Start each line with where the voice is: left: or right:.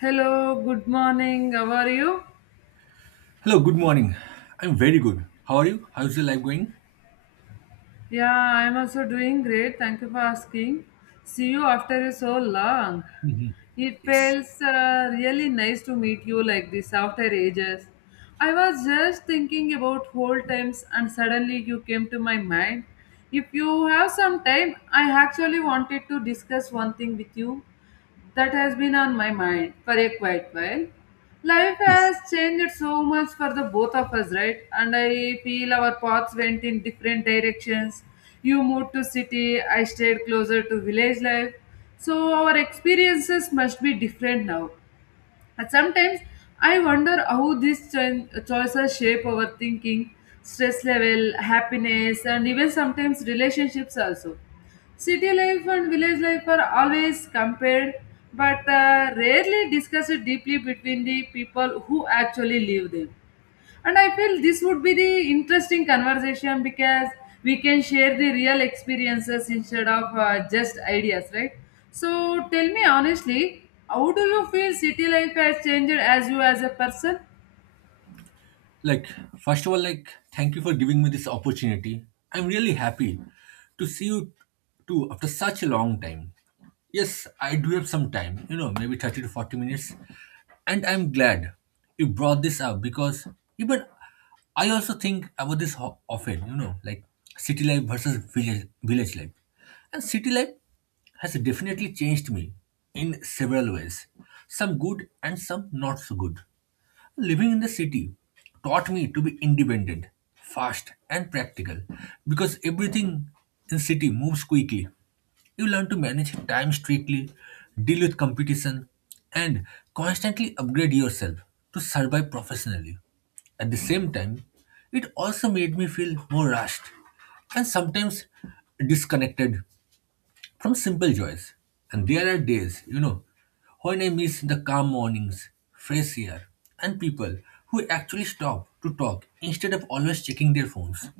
left: Hello, good morning. How are you?
right: Hello, good morning. I'm very good. How are you? How's your life going?
left: Yeah, I'm also doing great. Thank you for asking. See you after so long.
right: Mhm.
left: It
right: Yes.
left: feels really nice to meet you like this after ages. I was just thinking about old times and suddenly you came to my mind. If you have some time, I actually wanted to discuss one thing with you that has been on my mind for a quite while. Life
right: Yes.
left: has changed so much for the both of us, right? And I feel our paths went in different directions. You moved to city, I stayed closer to village life. So our experiences must be different now. But sometimes I wonder how these choices shape our thinking, stress level, happiness, and even sometimes relationships also. City life and village life are always compared, but rarely discussed deeply between the people who actually live there. And I feel this would be the interesting conversation because we can share the real experiences instead of just ideas, right? So tell me honestly, how do you feel city life has changed as you as a person?
right: like first of all, thank you for giving me this opportunity. I'm really happy to see you too after such a long time. Yes, I do have some time, you know, maybe 30 to 40 minutes, and I'm glad you brought this up because even I also think about this often, you know, like city life versus village life, and city life has definitely changed me in several ways, some good and some not so good. Living in the city taught me to be independent, fast, and practical because everything in city moves quickly. You learn to manage time strictly, deal with competition, and constantly upgrade yourself to survive professionally. At the same time, it also made me feel more rushed and sometimes disconnected from simple joys. And there are days, you know, when I miss the calm mornings, fresh air, and people who actually stop to talk instead of always checking their phones.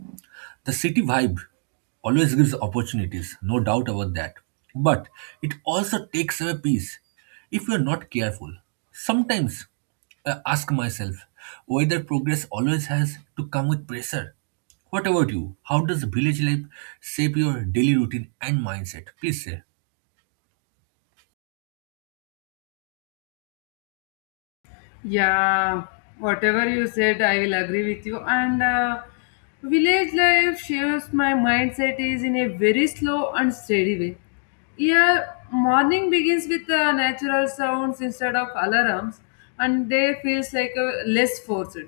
right: The city vibe always gives opportunities, no doubt about that. But it also takes away peace if you're not careful. Sometimes I ask myself whether progress always has to come with pressure. What about you? How does village life shape your daily routine and mindset? Please say.
left: Yeah, whatever you said, I will agree with you. And village life shapes my mindset is in a very slow and steady way. Here, morning begins with natural sounds instead of alarms, and day feels like less forced.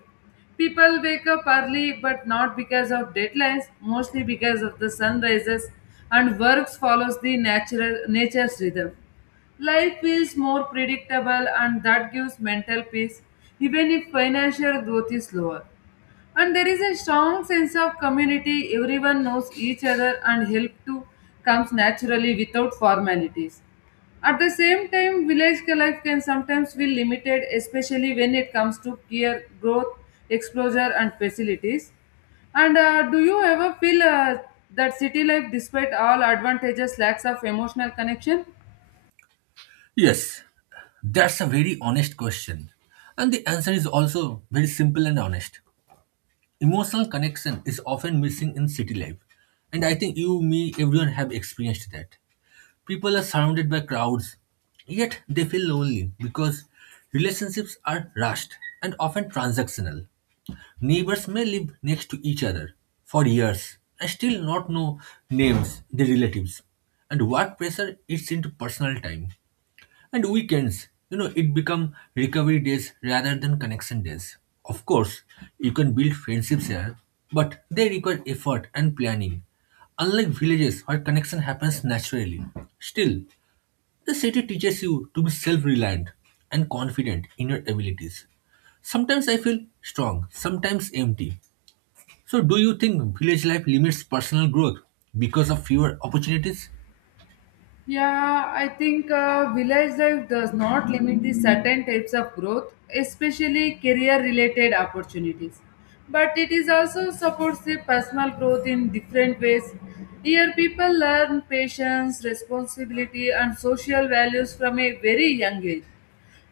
left: People wake up early, but not because of deadlines, mostly because of the sun rises, and works follows the natural nature's rhythm. Life feels more predictable and that gives mental peace even if financial growth is lower. And there is a strong sense of community, everyone knows each other and help too comes naturally without formalities. At the same time, village life can sometimes feel limited, especially when it comes to peer growth, exposure, and facilities. And do you ever feel that city life, despite all advantages, lacks of emotional connection?
right: Yes, that's a very honest question. And the answer is also very simple and honest. Emotional connection is often missing in city life. And I think you, me, everyone have experienced that. People are surrounded by crowds, yet they feel lonely because relationships are rushed and often transactional. Neighbors may live next to each other for years and still not know names, their relatives, and work pressure eats into personal time. And weekends, you know, it become recovery days rather than connection days. Of course, you can build friendships here, but they require effort and planning. Unlike villages where connection happens naturally. Still, the city teaches you to be self-reliant and confident in your abilities. Sometimes I feel strong, sometimes empty. So do you think village life limits personal growth because of fewer opportunities?
left: Yeah, I think village life does not limit the certain types of growth, especially career related opportunities. But it is also supports the personal growth in different ways. Here, people learn patience, responsibility, and social values from a very young age.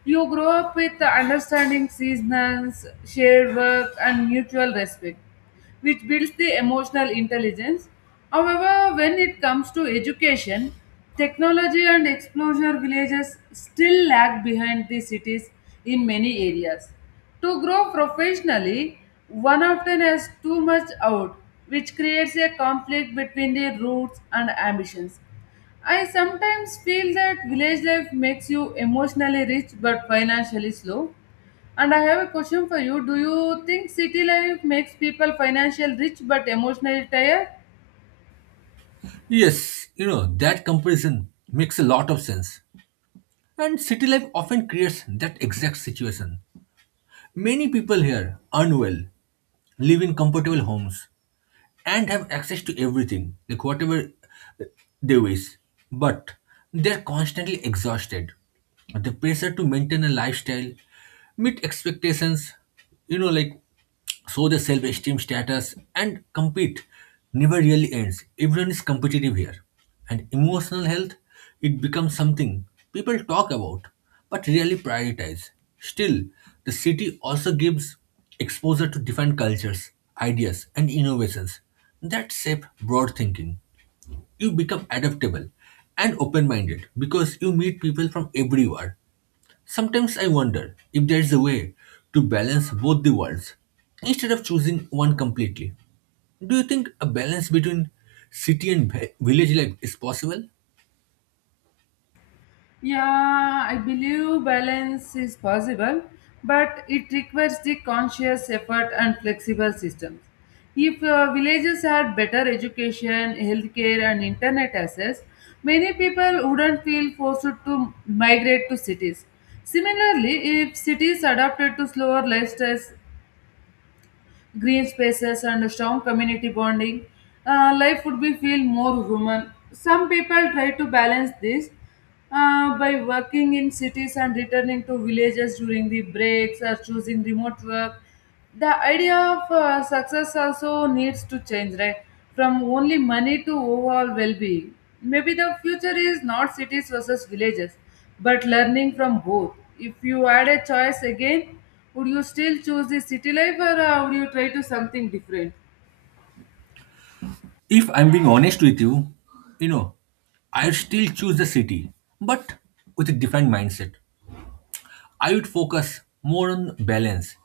left: You grow up with the understanding seasons, shared work, and mutual respect, which builds the emotional intelligence. However, when it comes to education, technology and exposure villages still lag behind the cities in many areas. To grow professionally, one often has too much out, which creates a conflict between the roots and ambitions. I sometimes feel that village life makes you emotionally rich but financially slow. And I have a question for you. Do you think city life makes people financially rich but emotionally tired?
right: Yes, you know, that comparison makes a lot of sense. And city life often creates that exact situation. Many people here earn well, live in comfortable homes, and have access to everything, like whatever uh, they wish. But they're constantly exhausted. The pressure to maintain a lifestyle, meet expectations, you know, like show the self esteem status and compete never really ends. Everyone is competitive here. And emotional health, it becomes something people talk about but really prioritize. Still, the city also gives exposure to different cultures, ideas, and innovations that shape broad thinking. You become adaptable and open minded because you meet people from everywhere. Sometimes I wonder if there is a way to balance both the worlds instead of choosing one completely. Do you think a balance between city and village life is possible?
left: Yeah, I believe balance is possible, but it requires the conscious effort and flexible systems. If villages had better education, healthcare, and internet access, many people wouldn't feel forced to migrate to cities. Similarly, if cities adapted to slower lifestyles green spaces, and strong community bonding, life would be feel more human. Some people try to balance this by working in cities and returning to villages during the breaks or choosing remote work. The idea of success also needs to change, right? From only money to overall well being. Maybe the future is not cities versus villages but learning from both. If you had a choice again, would you still choose the city life or would you try to something different?
right: If I'm being honest with you, you know, I still choose the city, but with a different mindset. I would focus more on balance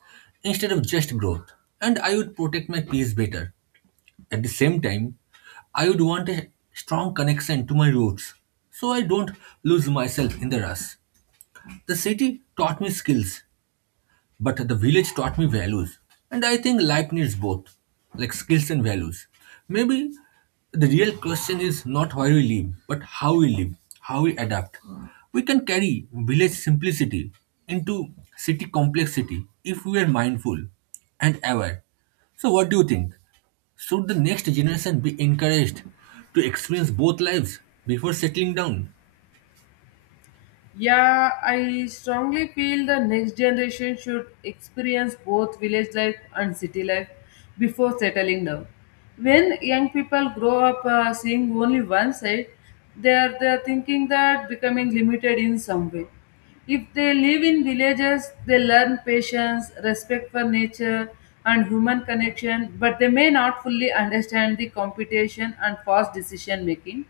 right: instead of just growth, and I would protect my peace better. At the same time, I would want a strong connection to my roots so I don't lose myself in the rush. The city taught me skills but the village taught me values. And I think life needs both, like skills and values. Maybe the real question is not where we live, but how we live, how we adapt. We can carry village simplicity into city complexity if we are mindful and aware. So, what do you think? Should the next generation be encouraged to experience both lives before settling down?
left: Yeah, I strongly feel the next generation should experience both village life and city life before settling down. When young people grow up seeing only one side, they are thinking that becoming limited in some way. If they live in villages, they learn patience, respect for nature, and human connection, but they may not fully understand the competition and fast decision making.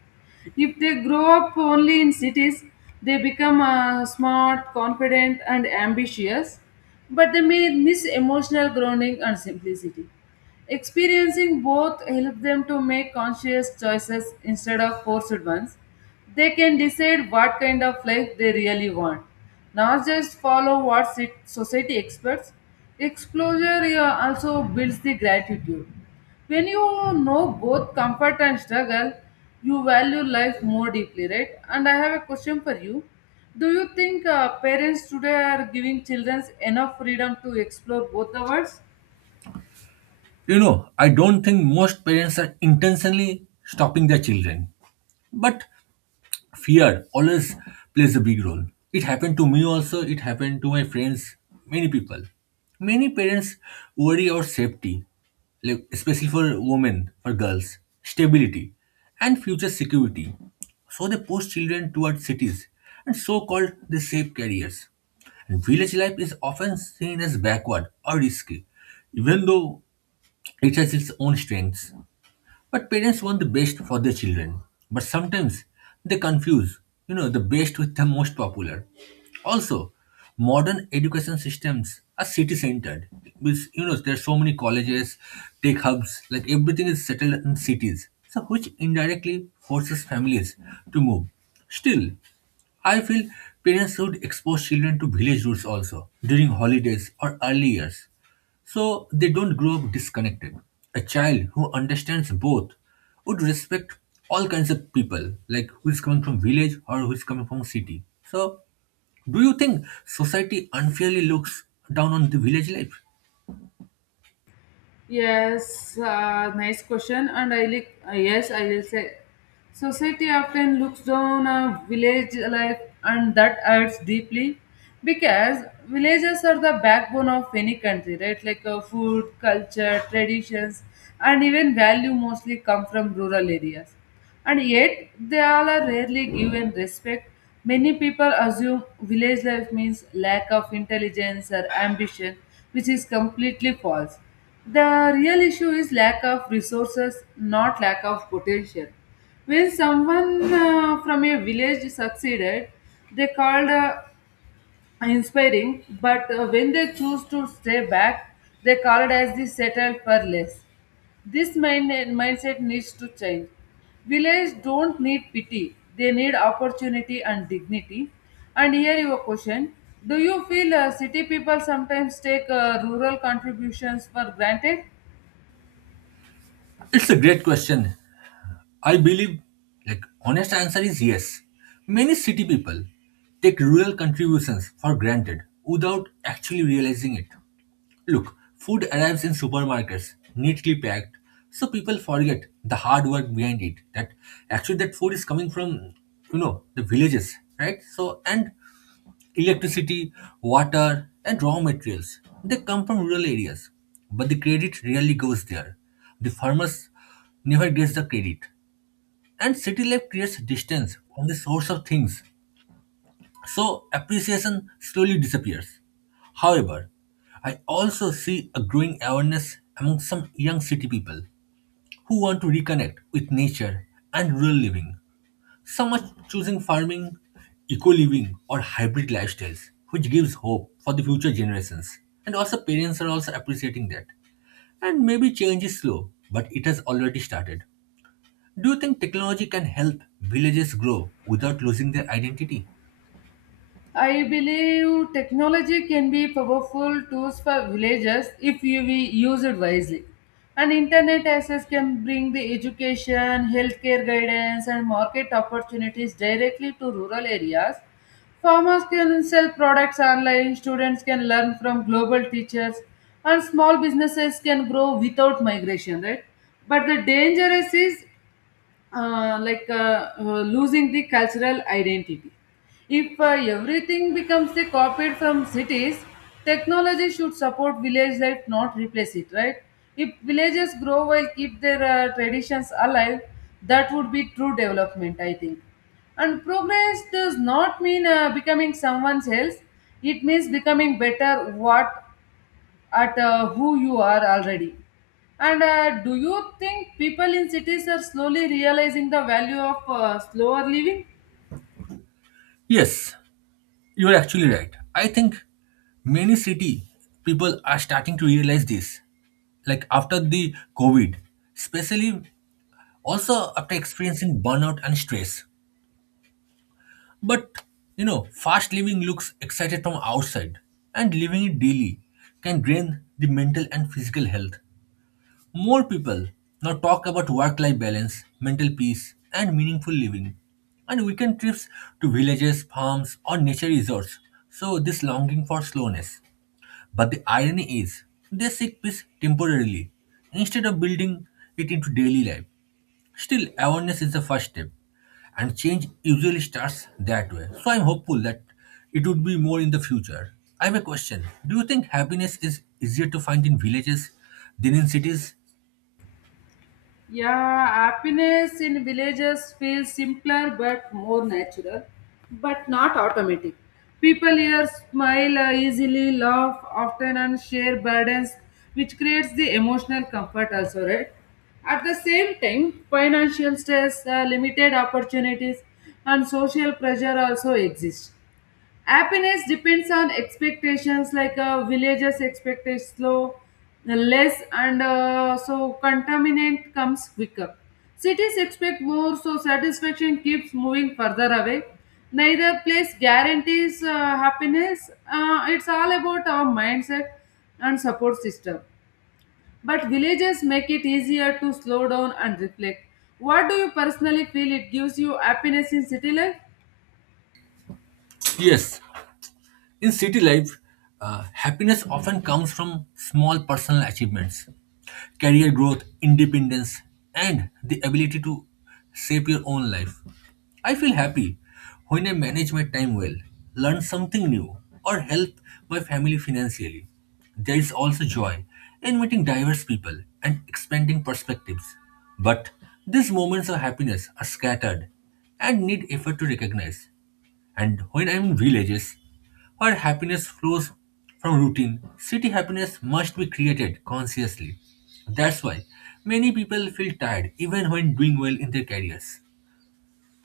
left: If they grow up only in cities, they become smart, confident, and ambitious, but they may miss emotional grounding and simplicity. Experiencing both help them to make conscious choices instead of forced ones. They can decide what kind of life they really want, not just follow what society expects. Exposure also builds the gratitude. When you know both comfort and struggle, you value life more deeply, right? And I have a question for you. Do you think parents today are giving children enough freedom to explore both the worlds?
right: You know, I don't think most parents are intentionally stopping their children. But fear always plays a big role. It happened to me also, it happened to my friends, many people. Many parents worry about safety, like especially for women, for girls, stability, and future security. So they push children towards cities and so called the safe careers. And village life is often seen as backward or risky, even though it has its own strengths. But parents want the best for their children. But sometimes they confuse, you know, the best with the most popular. Also, modern education systems are city-centered. With you know, there are so many colleges, tech hubs, like everything is settled in cities. So which indirectly forces families to move. Still, I feel parents should expose children to village roots also during holidays or early years. So they don't grow up disconnected. A child who understands both would respect all kinds of people, like who is coming from village or who is coming from city. So do you think society unfairly looks down on the village life?
left: Yes, nice question. And I like, yes, I will say society often looks down on village life, and that hurts deeply because villages are the backbone of any country, right? Like food, culture, traditions, and even value mostly come from rural areas and yet they all are rarely given respect. Many people assume village life means lack of intelligence or ambition, which is completely false. The real issue is lack of resources, not lack of potential. When someone from a village succeeded, they called inspiring, but when they choose to stay back, they called as the settled for less. This mindset needs to change. Village don't need pity; they need opportunity and dignity. And here your question: do you feel city people sometimes take rural contributions for granted?
right: It's a great question. I believe like honest answer is yes. Many city people take rural contributions for granted without actually realizing it. Look, food arrives in supermarkets, neatly packed, so people forget the hard work behind it. That actually that food is coming from, you know, the villages, right? So and electricity, water, and raw materials. They come from rural areas. But the credit rarely goes there. The farmers never gets the credit. And city life creates distance from the source of things so appreciation slowly disappears. However, I also see a growing awareness among some young city people who want to reconnect with nature and rural living. Some are choosing farming, eco living, or hybrid lifestyles, which gives hope for the future generations. And also, parents are also appreciating that. And maybe change is slow, but it has already started. Do you think technology can help villages grow without losing their identity?
left: I believe technology can be powerful tools for villagers if you we use it wisely. And internet access can bring the education, healthcare guidance, and market opportunities directly to rural areas. Farmers can sell products online, students can learn from global teachers, and small businesses can grow without migration, right? But the danger is losing the cultural identity. If everything becomes a copied from cities, technology should support village life, not replace it, right? If villages grow while keep their traditions alive, that would be true development, I think. And progress does not mean becoming someone else. It means becoming better what at who you are already. And do you think people in cities are slowly realizing the value of slower living?
right: Yes, you're actually right. I think many city people are starting to realize this. Like after the COVID, especially also after experiencing burnout and stress. But you know, fast living looks excited from outside and living it daily can drain the mental and physical health. More people now talk about work life balance, mental peace, and meaningful living, and weekend trips to villages, farms, or nature resorts. So, this longing for slowness. But the irony is, they seek peace temporarily instead of building it into daily life. Still, awareness is the first step, and change usually starts that way. So, I'm hopeful that it would be more in the future. I have a question. Do you think happiness is easier to find in villages than in cities?
left: Yeah, happiness in villages feels simpler but more natural, but not automatic. People here smile easily, laugh often, and share burdens, which creates the emotional comfort also, right? At the same time, financial stress, limited opportunities, and social pressure also exist. Happiness depends on expectations, like villagers expect it slow, less, and so contaminant comes quicker. Cities expect more, so satisfaction keeps moving further away. Neither place guarantees happiness. It's all about our mindset and support system, but villages make it easier to slow down and reflect. What do you personally feel it gives you happiness in city life?
right: Yes, in city life, happiness often comes from small personal achievements, career growth, independence, and the ability to shape your own life. I feel happy when I manage my time well, learn something new, or help my family financially. There is also joy in meeting diverse people and expanding perspectives. But these moments of happiness are scattered and need effort to recognize. And when I'm in villages, where happiness flows from routine, city happiness must be created consciously. That's why many people feel tired even when doing well in their careers.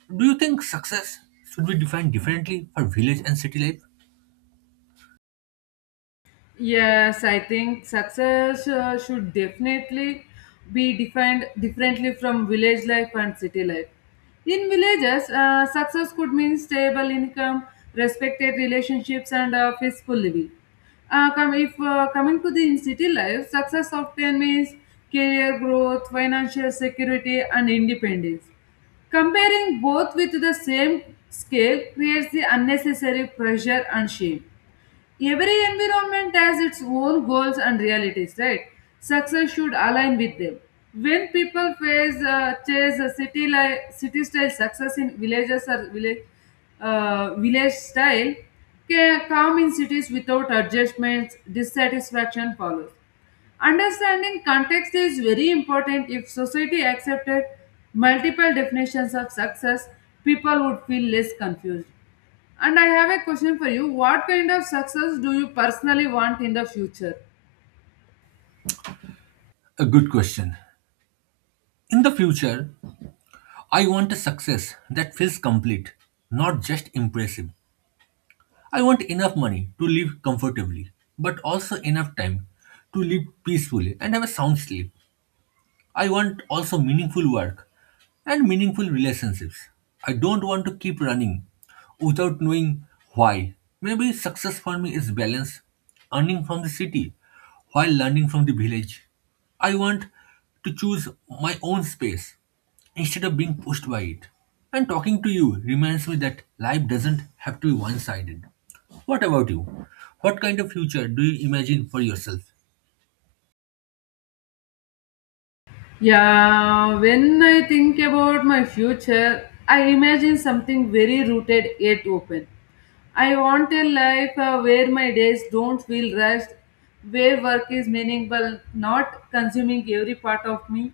right: Do you think success should be defined differently for village and city life?
left: Yes, I think success should definitely be defined differently from village life and city life. In villages, success could mean stable income, respected relationships, and a peaceful living. Come, if coming to the in city life, success often means career growth, financial security, and independence. Comparing both with the same scale creates the unnecessary pressure and shame. Every environment has its own goals and realities, right? Success should align with them. When people face chase a city like city style success in villages or village style, calm in cities without adjustments, dissatisfaction follows. Understanding context is very important. If society accepted multiple definitions of success, people would feel less confused. And I have a question for you. What kind of success do you personally want in the future?
right: A good question. In the future, I want a success that feels complete, not just impressive. I want enough money to live comfortably, but also enough time to live peacefully and have a sound sleep. I want also meaningful work and meaningful relationships. I don't want to keep running without knowing why. Maybe success for me is balance, earning from the city while learning from the village. I want to choose my own space instead of being pushed by it. And talking to you reminds me that life doesn't have to be one sided. What about you? What kind of future do you imagine for yourself?
left: Yeah, when I think about my future, I imagine something very rooted yet open. I want a life where my days don't feel rushed, where work is meaningful, not consuming every part of me.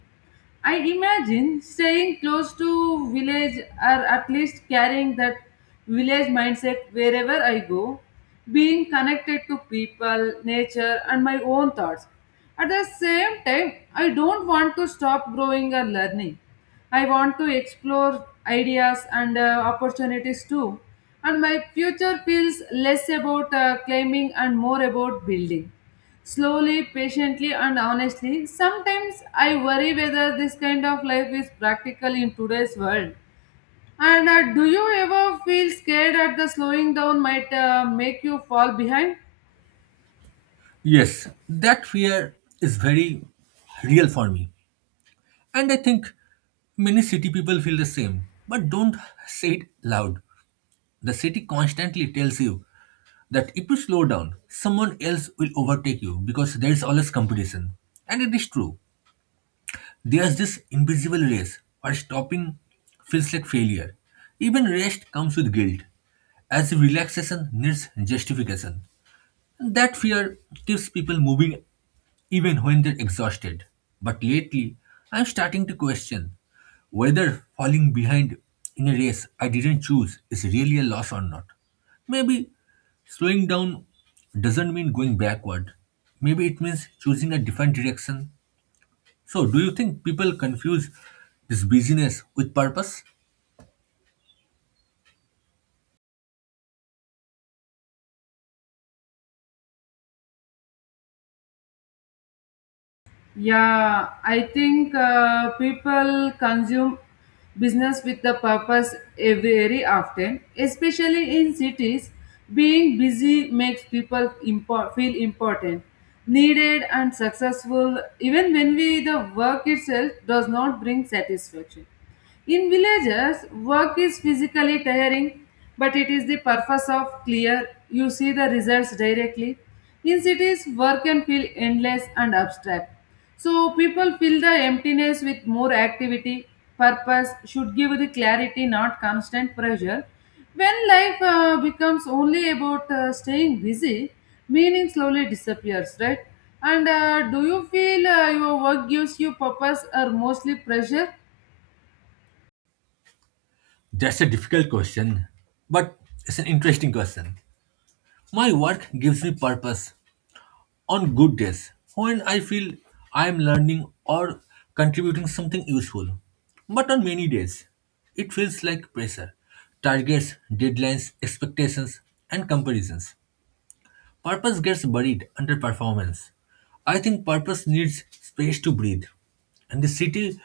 left: I imagine staying close to village or at least carrying that village mindset wherever I go, being connected to people, nature, and my own thoughts. At the same time, I don't want to stop growing or learning. I want to explore ideas and opportunities too. And my future feels less about climbing and more about building. Slowly, patiently, and honestly, sometimes I worry whether this kind of life is practical in today's world. And do you ever feel scared that the slowing down might make you fall behind?
right: Yes, that fear is very real for me. And I think many city people feel the same, but don't say it loud. The city constantly tells you that if you slow down, someone else will overtake you because there is always competition. And it is true. There's this invisible race where stopping feels like failure. Even rest comes with guilt, as relaxation needs justification. And that fear keeps people moving even when they're exhausted. But lately, I'm starting to question whether falling behind in a race I didn't choose is really a loss or not. Maybe slowing down doesn't mean going backward. Maybe it means choosing a different direction. So, do you think people confuse this busyness with purpose?
left: Yeah, I think people consume business with the purpose very often, especially in cities. Being busy makes people feel important, needed, and successful, even when we the work itself does not bring satisfaction. In villages, work is physically tiring, but it is the purpose of clear. You see the results directly. In cities, work can feel endless and abstract. So people fill the emptiness with more activity. Purpose should give the clarity, not constant pressure. When life becomes only about staying busy, meaning slowly disappears, right? And do you feel your work gives you purpose or mostly pressure?
right: That's a difficult question, but it's an interesting question. My work gives me purpose, on good days when I feel I am learning or contributing something useful. But on many days, it feels like pressure, targets, deadlines, expectations, and comparisons. Purpose gets buried under performance. I think purpose needs space to breathe. And the city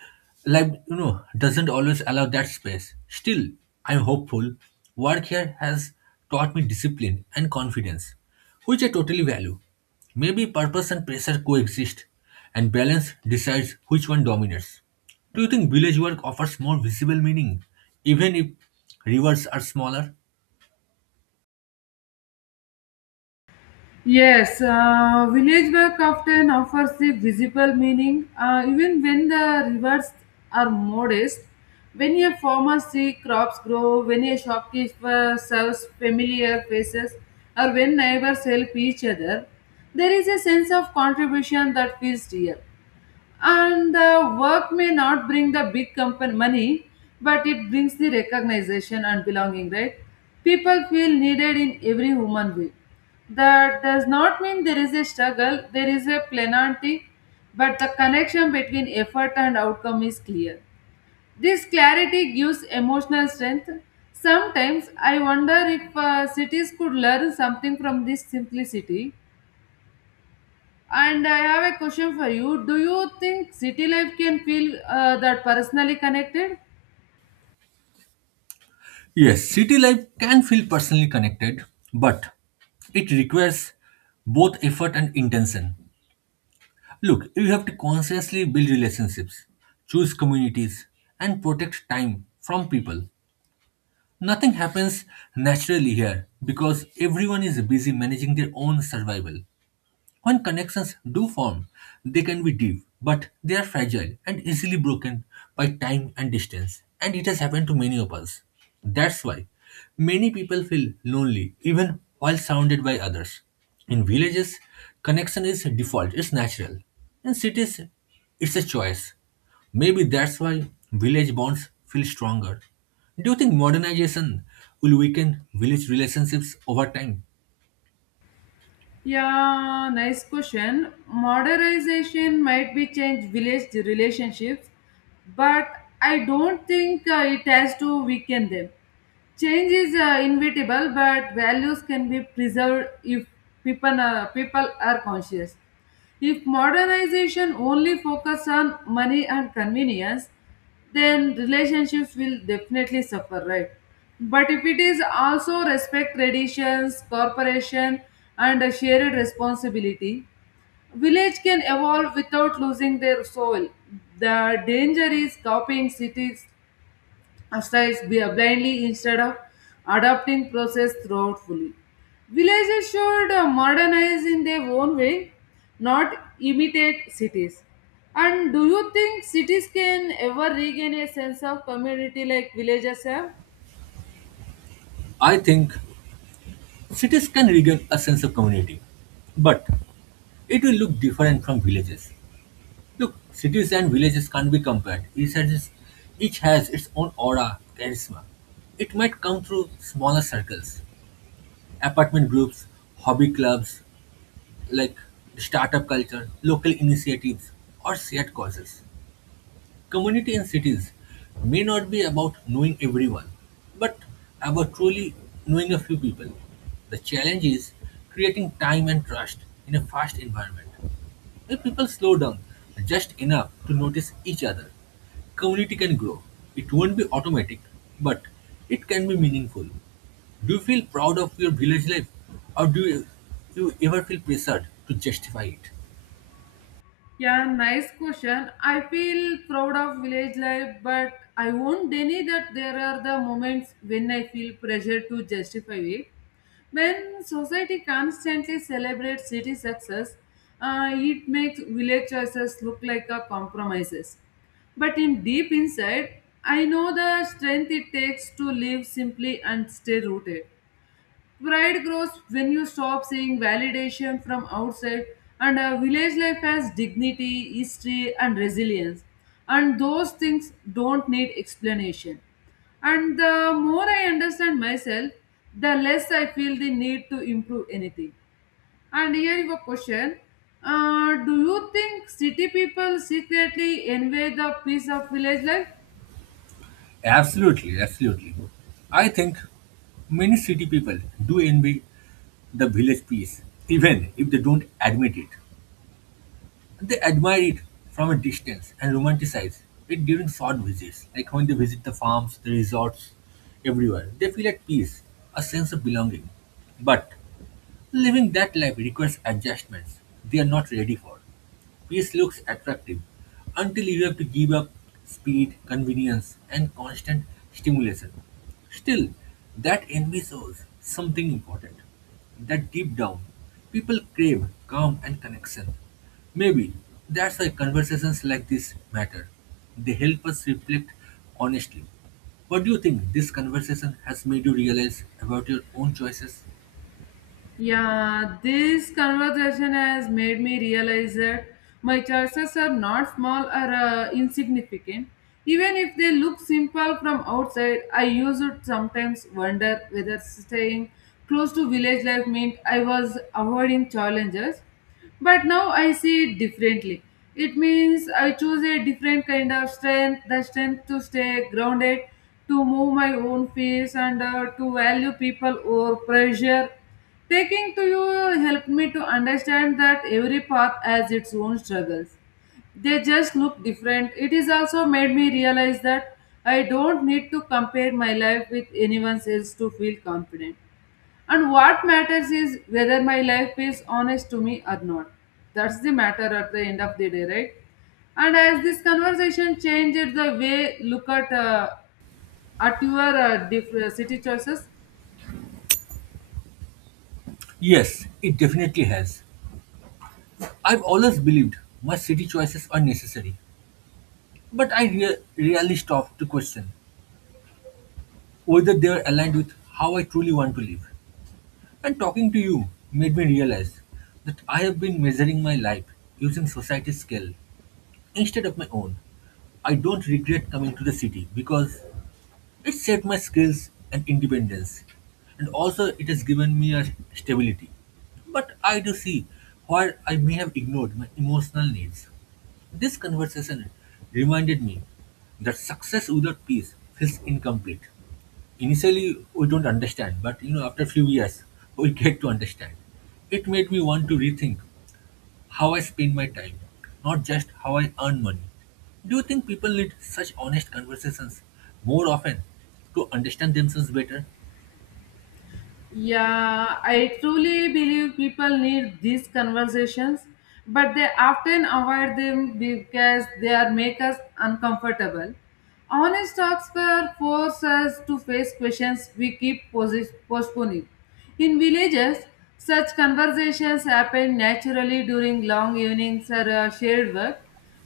right: life, you know, doesn't always allow that space. Still, I'm hopeful. Work here has taught me discipline and confidence, which I totally value. Maybe purpose and pressure coexist, and balance decides which one dominates. Do you think village work offers more visible meaning, even if rewards are smaller?
left: Yes, village work often offers a visible meaning even when the rewards are modest. When a farmer sees crops grow, when a shopkeeper serves familiar faces, or when neighbors help each other, there is a sense of contribution that feels real, and the work may not bring the big company money, but it brings the recognition and belonging, right? People feel needed in every human way. That does not mean there is a struggle; there is a plenty, but the connection between effort and outcome is clear. This clarity gives emotional strength. Sometimes I wonder if cities could learn something from this simplicity. And I have a question for you. Do you think city life can feel that personally connected?
right: Yes, city life can feel personally connected, but it requires both effort and intention. Look, you have to consciously build relationships, choose communities, and protect time from people. Nothing happens naturally here because everyone is busy managing their own survival. When connections do form, they can be deep, but they are fragile and easily broken by time and distance. And it has happened to many of us. That's why many people feel lonely even while surrounded by others. In villages, connection is default, it's natural. In cities, it's a choice. Maybe that's why village bonds feel stronger. Do you think modernization will weaken village relationships over time?
left: Yeah, nice question. Modernization might be change village relationships, but I don't think it has to weaken them. Change is inevitable, but values can be preserved if people are conscious. If modernization only focuses on money and convenience, then relationships will definitely suffer, right? But if it is also respect traditions, cooperation, and a shared responsibility, village can evolve without losing their soul. The danger is copying cities styles blindly instead of adopting process throughout fully. Villages should modernize in their own way, not imitate cities. And do you think cities can ever regain a sense of community like villages have?
right: I think cities can regain a sense of community, but it will look different from villages. Look, cities and villages can't be compared. Each has its own aura, charisma. It might come through smaller circles, apartment groups, hobby clubs, like startup culture, local initiatives, or shared causes. Community in cities may not be about knowing everyone, but about truly knowing a few people. The challenge is creating time and trust in a fast environment. If people slow down just enough to notice each other, community can grow. It won't be automatic, but it can be meaningful. Do you feel proud of your village life or do you ever feel pressured to justify it?
left: Yeah, nice question. I feel proud of village life, but I won't deny that there are the moments when I feel pressure to justify it. When society constantly celebrates city success, it makes village choices look like a compromises. But in deep inside, I know the strength it takes to live simply and stay rooted. Pride grows when you stop seeing validation from outside, and a village life has dignity, history, and resilience. And those things don't need explanation. And the more I understand myself, the less I feel the need to improve anything. And here is a question. Do you think city people secretly envy the peace of village life?
right: Absolutely, absolutely. I think many city people do envy the village peace, even if they don't admit it. They admire it from a distance and romanticize it during short visits, like when they visit the farms, the resorts, everywhere. They feel at peace, a sense of belonging. But living that life requires adjustments they are not ready for. Peace looks attractive until you have to give up speed, convenience, and constant stimulation. Still, that envy shows something important that deep down, people crave calm and connection. Maybe that's why conversations like this matter. They help us reflect honestly. What do you think this conversation has made you realize about your own choices?
left: Yeah, this conversation has made me realize that my choices are not small or insignificant. Even if they look simple from outside, I used to sometimes wonder whether staying close to village life meant I was avoiding challenges. But now I see it differently. It means I choose a different kind of strength, the strength to stay grounded, to move my own pace, and to value people over pressure. Taking to you helped me to understand that every path has its own struggles. They just look different. It is also made me realize that I don't need to compare my life with anyone else to feel confident. And what matters is whether my life is honest to me or not. That's the matter at the end of the day, right? And as this conversation changed the way look at your different city choices.
right: Yes, it definitely has. I've always believed my city choices are necessary, but I rarely stop to question whether they are aligned with how I truly want to live. And talking to you made me realize that I have been measuring my life using society's scale instead of my own. I don't regret coming to the city because it saved my skills and independence, and also it has given me a stability. But I do see where I may have ignored my emotional needs. This conversation reminded me that success without peace feels incomplete. Initially, we don't understand, but you know, after a few years, we get to understand. It made me want to rethink how I spend my time, not just how I earn money. Do you think people need such honest conversations more often to understand themselves better?
left: Yeah, I truly believe people need these conversations, but they often avoid them because they are make us uncomfortable. Honest talks were force us to face questions we keep postponing. In villages, such conversations happen naturally during long evenings or shared work.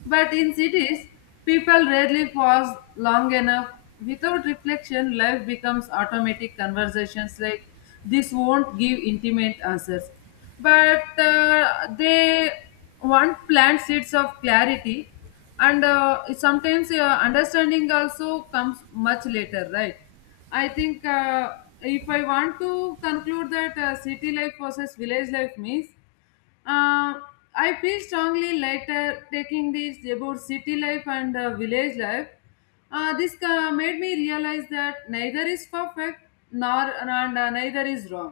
left: But in cities, people rarely pause long enough. Without reflection, life becomes automatic. Conversations like this won't give intimate answers. But they want plant seeds of clarity, and sometimes understanding also comes much later, right? I think if I want to conclude that city life versus village life means uh, I feel strongly later taking this about city life and village life. This made me realize that neither is perfect nor and neither is wrong.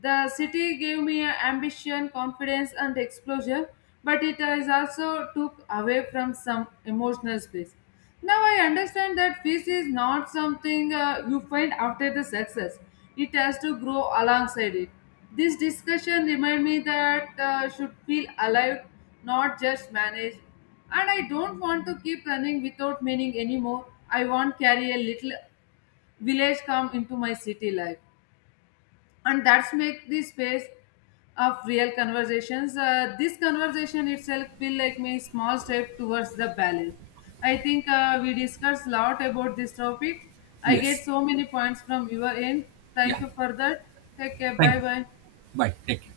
left: The city gave me ambition, confidence, and exposure, but it has also took away from some emotional space. Now I understand that peace is not something you find after the success. It has to grow alongside it. This discussion remind me that should feel alive, not just managed. And I don't want to keep running without meaning anymore. I want carry a little village come into my city life, and that's make the space of real conversations. This conversation itself feel like my small step towards the balance. I think we discussed a lot about this topic. I
right: Yes.
left: get so many points from your end. Thank
right: Yeah.
left: you for that. Take care.
right: Thank
left: Bye
right: you.
left: bye.
right: Bye. Take care.